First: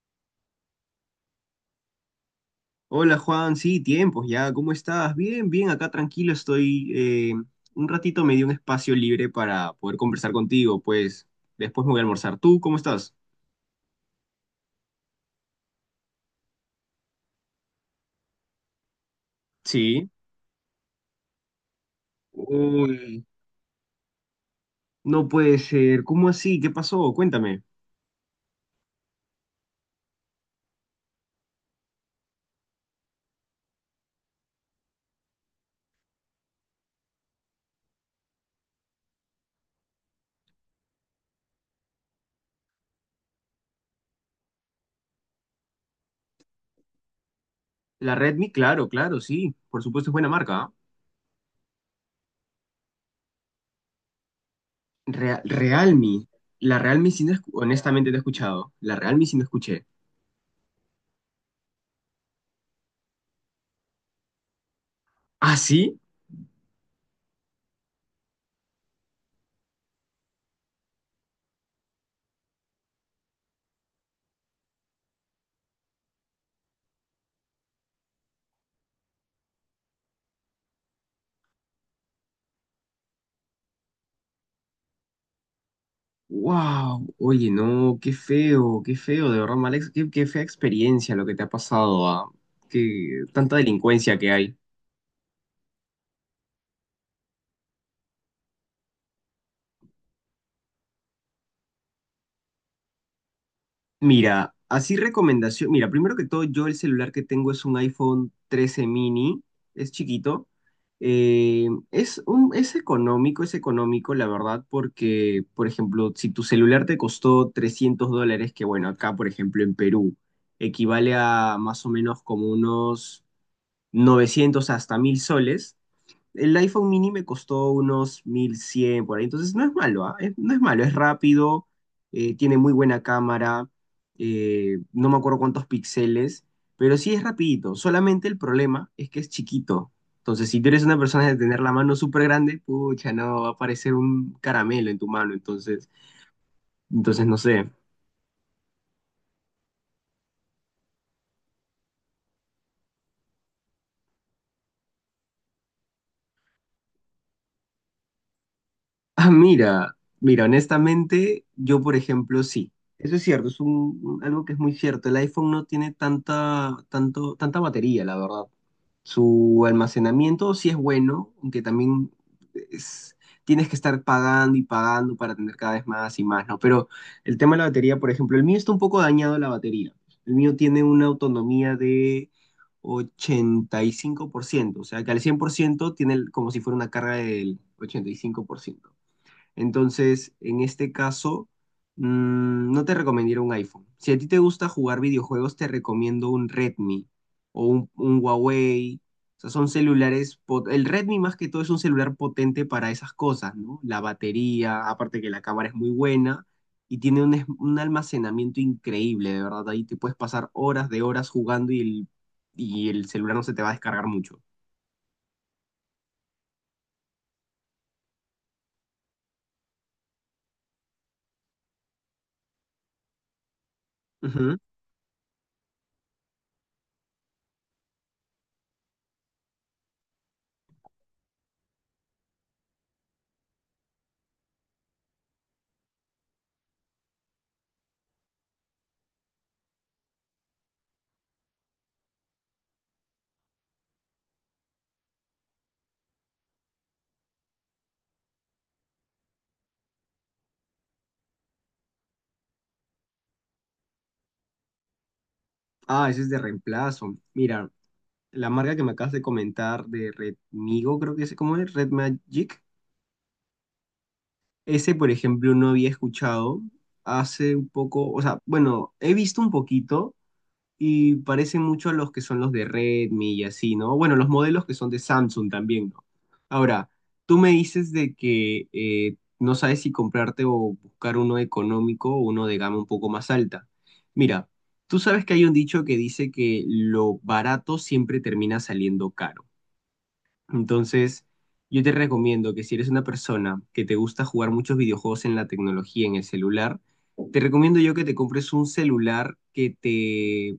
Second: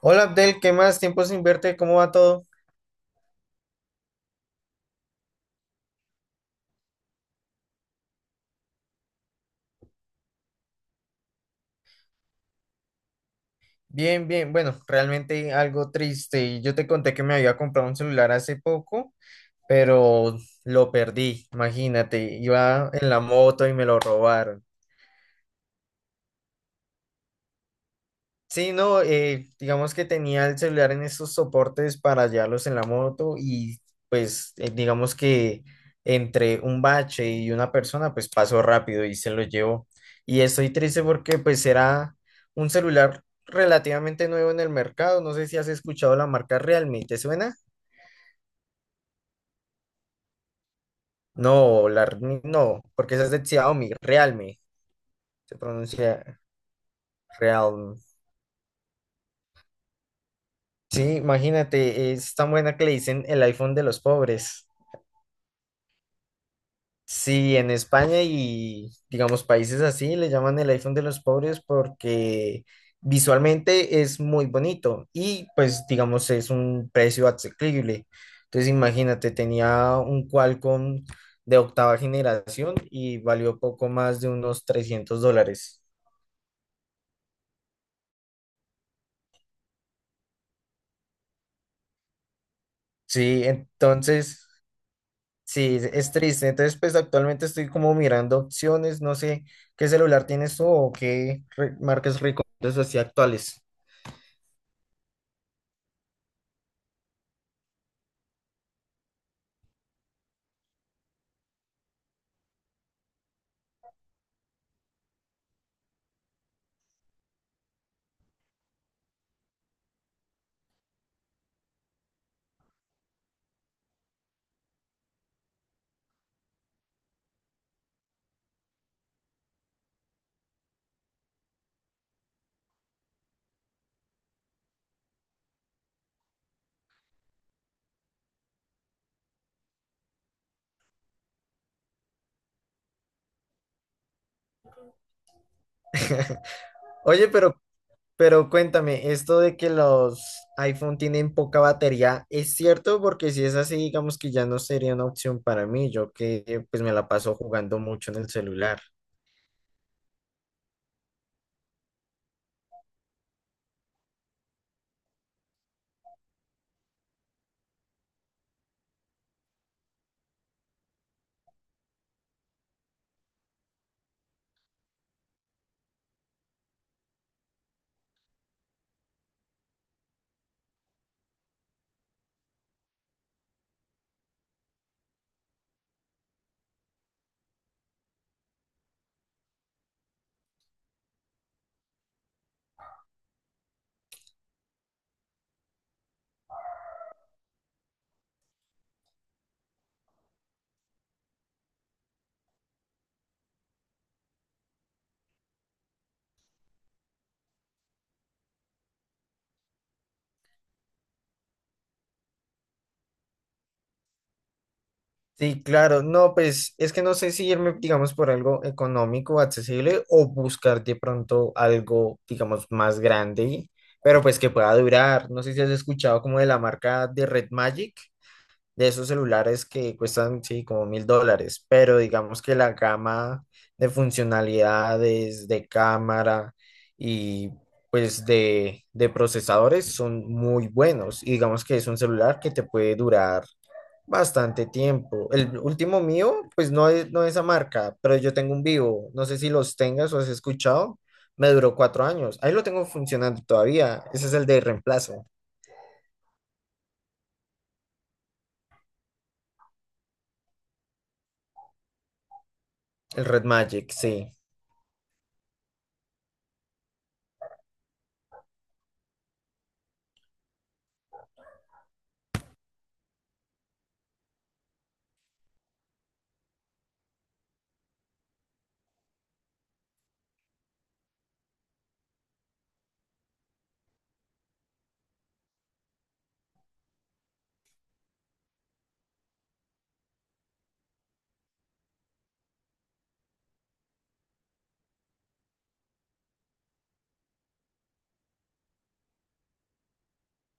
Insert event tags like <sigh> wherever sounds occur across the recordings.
Hola Abdel, ¿qué más? Tiempo sin verte, ¿cómo va todo? Hola Juan, sí, tiempos ya, ¿cómo estás? Bien, bien, acá tranquilo estoy. Un ratito me dio un espacio libre para poder conversar contigo, pues después me voy a almorzar. ¿Tú cómo estás? Bien, bien, bueno, realmente algo triste. Yo te conté que me había comprado un celular hace poco, Sí. pero lo perdí, imagínate, iba en la Uy, moto y me lo robaron. no puede ser, ¿cómo así? ¿Qué pasó? Cuéntame. Sí, no, digamos que tenía el celular en esos soportes para llevarlos en la moto y pues digamos que entre un bache y una persona pues pasó rápido y se lo llevó. Y estoy triste porque pues era un celular relativamente nuevo en el mercado. No sé si has escuchado la marca Realme, ¿te suena? La Redmi, claro, claro, sí, por supuesto es buena marca. ¿Ah? No, la, Realme no, porque esa es de Xiaomi, Realme, se Realme, pronuncia la Realme sí no, Realme. honestamente no he escuchado, la Realme sí no escuché. Sí, imagínate, es tan buena que le dicen el iPhone de los pobres. ¿Ah, sí? Sí, en España y digamos países así le llaman el iPhone de los pobres porque visualmente es muy bonito y pues digamos es un precio asequible. Entonces imagínate, tenía un Qualcomm de octava generación y valió poco más de unos $300. Wow, oye, no, qué feo, de verdad, Alex, qué fea experiencia lo que te ha pasado, ah. Qué Sí, tanta delincuencia que entonces hay. sí, es triste. Entonces pues actualmente estoy como mirando opciones, no sé qué celular tienes tú o marcas recomiendas así actuales. Mira, así recomendación, mira, primero que todo, yo el celular que tengo es un iPhone 13 mini, es chiquito, es económico, la verdad, porque, por ejemplo, si tu celular te costó $300, que bueno, acá, por ejemplo, en Perú, equivale a más o menos como unos 900 hasta 1,000 soles. El iPhone mini me costó unos 1,100, por ahí, entonces no es malo, ¿ah? No es malo, es rápido, tiene muy buena cámara, no me acuerdo cuántos píxeles, pero sí es rapidito. Solamente el problema es que es chiquito. Entonces, si tú eres una persona de tener la mano súper grande, pucha, no, va a parecer un caramelo en tu mano, entonces, <laughs> entonces Oye, no sé. pero cuéntame, esto de que los iPhone tienen poca batería, ¿es cierto? Porque si es así, digamos que ya no sería una opción para mí, yo que pues me la paso jugando mucho en el celular. Ah, mira, mira, honestamente, yo por ejemplo, sí, eso es cierto, algo que es muy cierto. El iPhone no tiene tanta batería, la verdad. Su almacenamiento sí es bueno, aunque también es- tienes que estar pagando y pagando para tener cada vez más y más, ¿no? Pero el tema de la batería, por ejemplo, el mío está un poco dañado la batería. El mío tiene una autonomía de 85%, o sea que al 100% como si fuera una carga del 85%. Entonces, en este caso, no te recomendaría un iPhone. Si a ti te gusta jugar videojuegos, te recomiendo un Redmi o un Huawei. O sea, son celulares. El Redmi más que todo es un celular potente para esas cosas, ¿no? La batería, aparte que la cámara es muy buena y tiene un almacenamiento increíble, de verdad. Ahí te puedes pasar horas de horas jugando y el celular no se te va a descargar mucho. Sí, claro, no, pues es que no sé si irme, digamos, por algo económico, accesible, o buscar de pronto algo, digamos, más grande, pero pues que Ujú. pueda durar. No sé si has escuchado como de la marca de Red Magic. De esos celulares que cuestan, sí, como $1,000, pero digamos que la gama de funcionalidades, de cámara y pues de procesadores son muy buenos. Y digamos que es un celular que te puede durar bastante tiempo. El último mío, pues no es esa marca, pero yo tengo un Vivo, no sé si los tengas o has escuchado. Me duró 4 años. Ahí lo tengo funcionando todavía. Ese es el de reemplazo, Ah, ese es de reemplazo. Mira, la marca que me acabas de comentar de Redmigo, creo que es, ¿cómo es? Red Magic. el Red Magic, sí. Ese, por ejemplo, no había escuchado hace un poco, o sea, bueno, he visto un poquito y parece mucho a los que son los de Redmi y así, ¿no? Bueno, los modelos que son de Samsung también, ¿no? Ahora, tú me dices de que no sabes si comprarte o buscar uno económico o uno de gama un poco más alta. Mira, tú sabes que hay un dicho que dice que lo barato siempre termina saliendo caro. Entonces, yo te recomiendo que si eres una persona que te gusta jugar muchos videojuegos en la tecnología, en el celular, te recomiendo yo que te compres un celular que te,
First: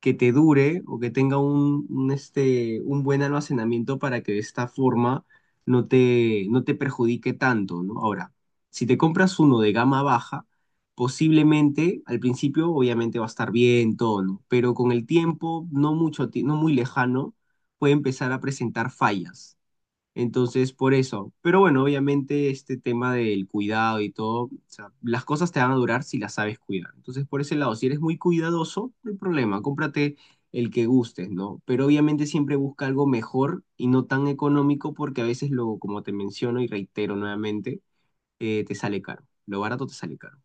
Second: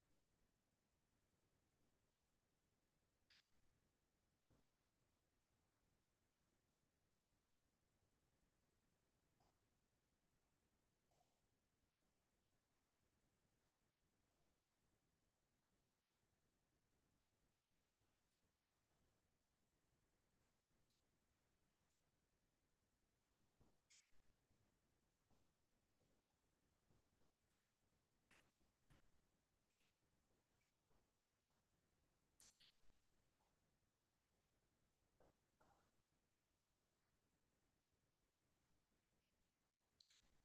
que te dure o que tenga un buen almacenamiento para que de esta forma no te perjudique tanto, ¿no? Ahora, si te compras uno de gama baja, posiblemente al principio obviamente va a estar bien todo, ¿no? Pero con el tiempo, no mucho, no muy lejano, puede empezar a presentar fallas. Entonces, por eso. Pero bueno, obviamente este tema del cuidado y todo, o sea, las cosas te van a durar si las sabes cuidar. Entonces, por ese lado, si eres muy cuidadoso, no hay problema, cómprate el que gustes, ¿no? Pero obviamente siempre busca algo mejor y no tan económico porque a veces luego, como te menciono y reitero nuevamente, te sale caro. Lo barato te sale caro.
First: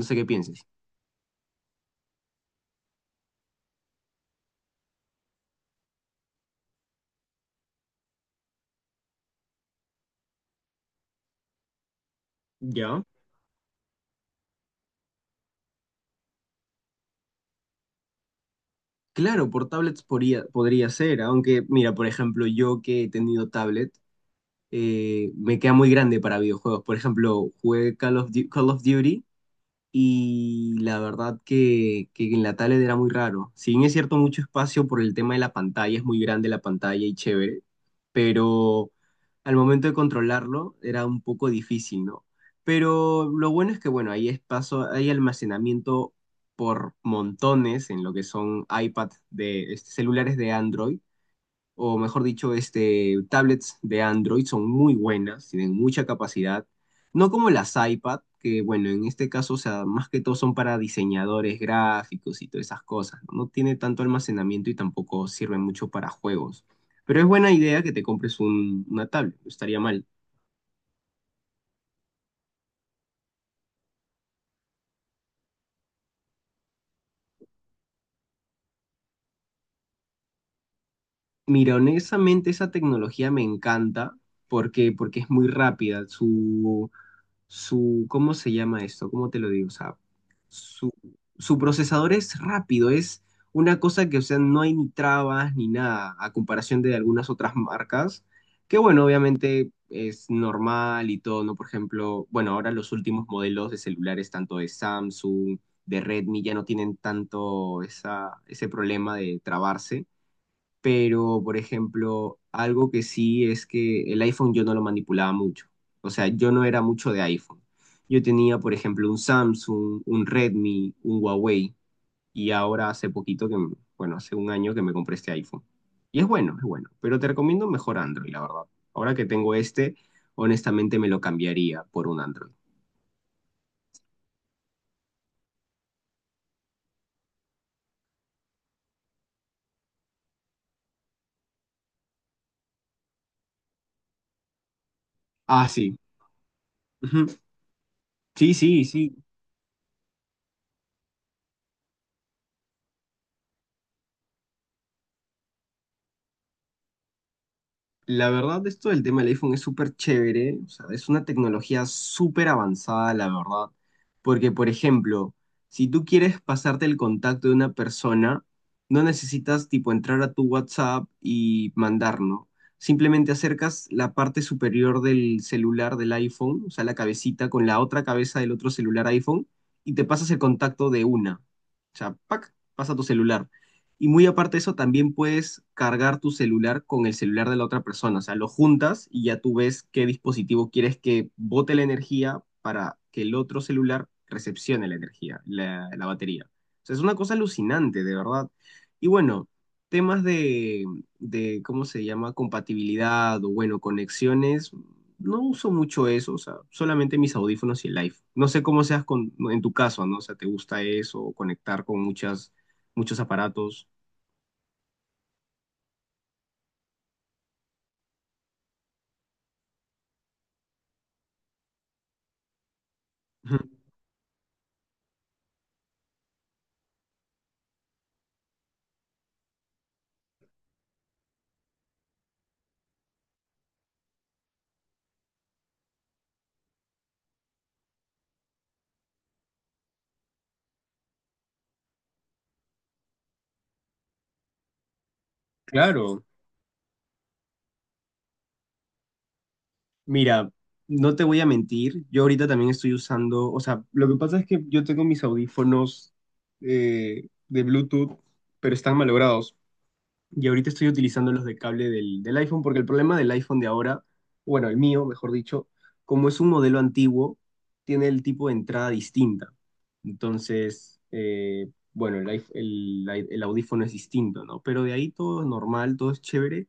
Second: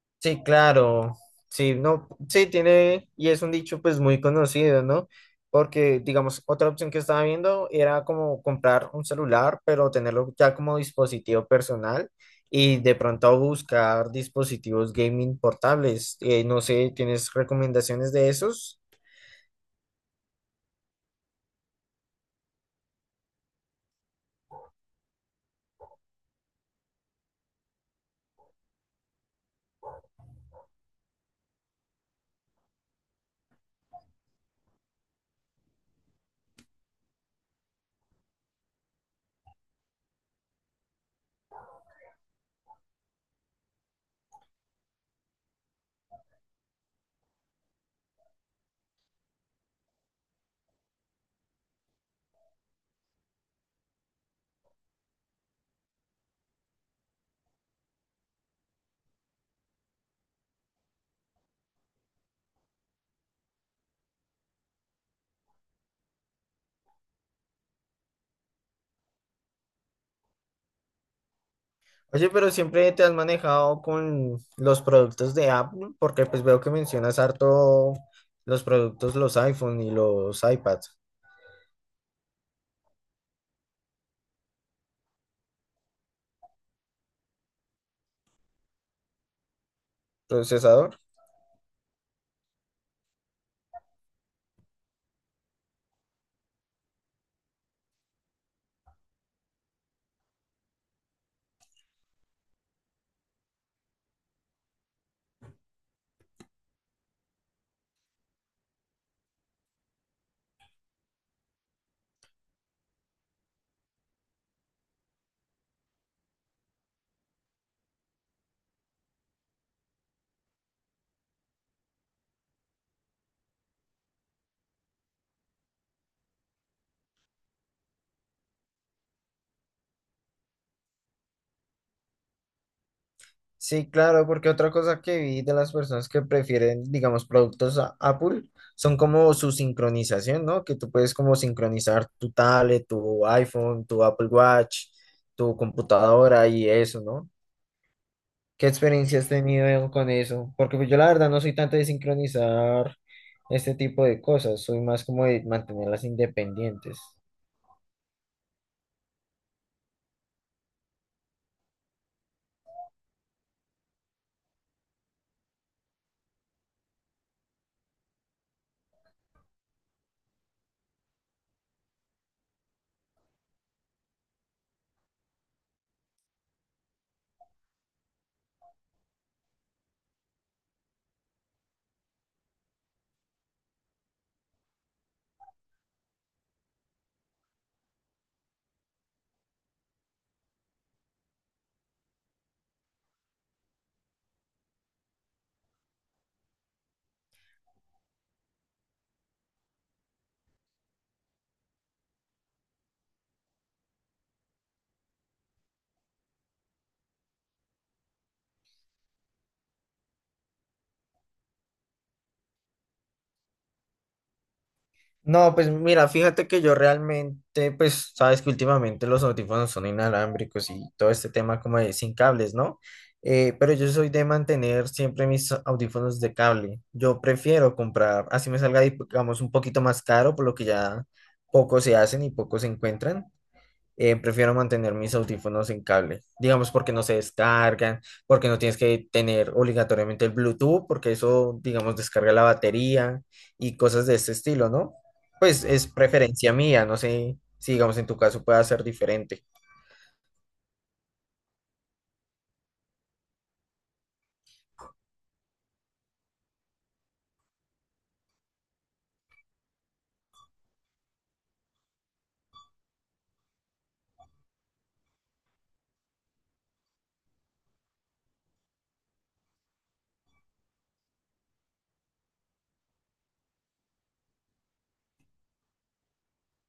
No sé qué Sí, pienses. claro. Sí, no, sí, tiene, y es un dicho pues muy conocido, ¿no? Porque, digamos, otra opción que estaba viendo era como comprar un celular, pero tenerlo ya como dispositivo personal y de Ya. pronto buscar dispositivos gaming portables. No sé, ¿tienes recomendaciones de esos? Claro, por tablets podría ser, aunque mira, por ejemplo, yo que he tenido tablet, me queda muy grande para videojuegos. Por ejemplo, jugué Call of Duty y la verdad que en la tablet era muy raro. Si bien es cierto, mucho espacio por el tema de la pantalla, es muy grande la pantalla y chévere, pero al momento de controlarlo era un poco difícil, ¿no? Pero lo bueno es que, bueno, hay espacio, hay almacenamiento por montones en lo que son iPad de este, celulares de Android o mejor dicho, este, tablets de Android son muy buenas, tienen mucha capacidad, no como las iPad, que bueno, en este caso, o sea, más que todo son para diseñadores gráficos y todas esas cosas, no. No tiene tanto almacenamiento y tampoco sirve mucho para juegos. Pero es buena idea que te compres una tablet, no estaría mal. Oye, pero siempre te has manejado con los productos de Apple, porque pues veo que mencionas harto los productos, los iPhone y los iPads, Mira, honestamente esa tecnología me encanta porque, porque es muy rápida. ¿Cómo se llama esto? ¿Cómo te lo digo? O sea, su, procesador. su procesador es rápido, es una cosa que, o sea, no hay ni trabas ni nada, a comparación de algunas otras marcas, que bueno, obviamente es normal y todo, ¿no? Por ejemplo, bueno, ahora los últimos modelos de celulares, tanto de Samsung, de Redmi, ya no tienen tanto ese problema de trabarse, pero por ejemplo, algo que sí es que el iPhone yo no lo manipulaba mucho. O sea, yo no era mucho de iPhone. Yo tenía, por ejemplo, un Samsung, un Redmi, un Huawei y ahora hace poquito que, bueno, hace un año que me compré este iPhone. Y es bueno, pero te recomiendo mejor Android, la verdad. Ahora que tengo este, honestamente me lo cambiaría por un Android. Sí, claro, porque otra cosa que vi de las personas que prefieren, digamos, productos Apple son como su sincronización, ¿no? Que tú puedes como sincronizar tu tablet, tu iPhone, tu Apple Watch, tu Ah, sí. computadora y eso, Ujú. ¿no? Sí, ¿Qué sí, sí. experiencia has tenido con eso? Porque pues yo la verdad no soy tanto de sincronizar este tipo de cosas, soy más como de mantenerlas independientes. La verdad, esto del tema del iPhone es súper chévere, o sea, es una tecnología súper avanzada, la verdad, porque, por ejemplo, si tú quieres pasarte el contacto de una persona, no necesitas, tipo, entrar a tu WhatsApp y mandar, ¿no? Simplemente acercas la parte superior del celular del iPhone, o sea, la cabecita con la otra cabeza del otro celular iPhone, y te pasas el contacto de una. O sea, ¡pac! Pasa tu celular. Y muy aparte de eso, también puedes cargar tu celular con el celular de la otra persona. O sea, lo juntas y ya tú ves qué dispositivo quieres que bote la energía para que el otro celular recepcione la energía, la batería. O sea, es una cosa alucinante, de verdad. Y bueno, temas de, ¿cómo se llama? Compatibilidad o, bueno, conexiones. No uso mucho eso, o sea, solamente mis audífonos y el live. No sé cómo seas en tu caso, ¿no? O sea, ¿te gusta eso, conectar con muchos aparatos? No, pues mira, fíjate que yo realmente, pues sabes que últimamente los audífonos son inalámbricos y todo este tema como de sin cables, ¿no? Ujú. Pero yo soy de mantener siempre mis audífonos de cable. Yo prefiero comprar, así me salga, digamos, un poquito más caro, por lo que ya pocos se hacen y pocos se encuentran, prefiero mantener mis audífonos en cable, digamos porque no se descargan, porque no tienes que tener obligatoriamente el Bluetooth, porque eso, digamos, descarga la batería y cosas de este estilo, ¿no? Pues es Claro, preferencia mía, no sé si, digamos, en tu caso pueda ser diferente. mira, no te voy a mentir, yo ahorita también estoy usando, o sea, lo que pasa es que yo tengo mis audífonos de Bluetooth, pero están malogrados. Y ahorita estoy utilizando los de cable del iPhone, porque el problema del iPhone de ahora, bueno, el mío, mejor dicho, como es un modelo antiguo, tiene el tipo de entrada distinta. Entonces, bueno, el, iPh- el audífono es distinto, ¿no? Pero de ahí todo es normal, todo es chévere.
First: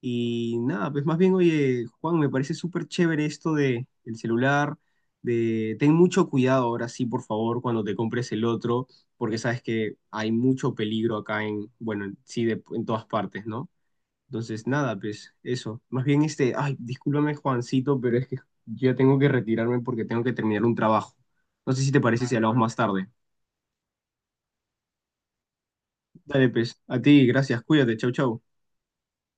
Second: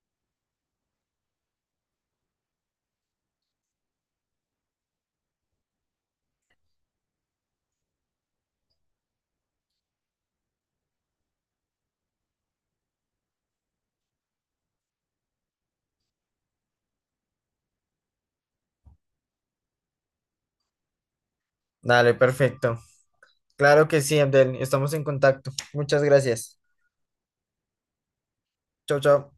Y nada, pues más bien, oye, Juan, me parece súper chévere esto de el celular, de ten mucho cuidado ahora sí, por favor, cuando te compres el otro, porque sabes que hay mucho peligro acá bueno, sí, en todas partes, ¿no? Entonces, nada, pues eso. Más bien este, ay, discúlpame, Juancito, pero es que ya tengo que retirarme porque tengo que terminar un trabajo. No sé si te Dale, parece si hablamos más perfecto. tarde. Claro que sí, Abdel, estamos en contacto. Muchas Dale, gracias. pues, a ti, gracias, cuídate, chau, chau. Chao, chao.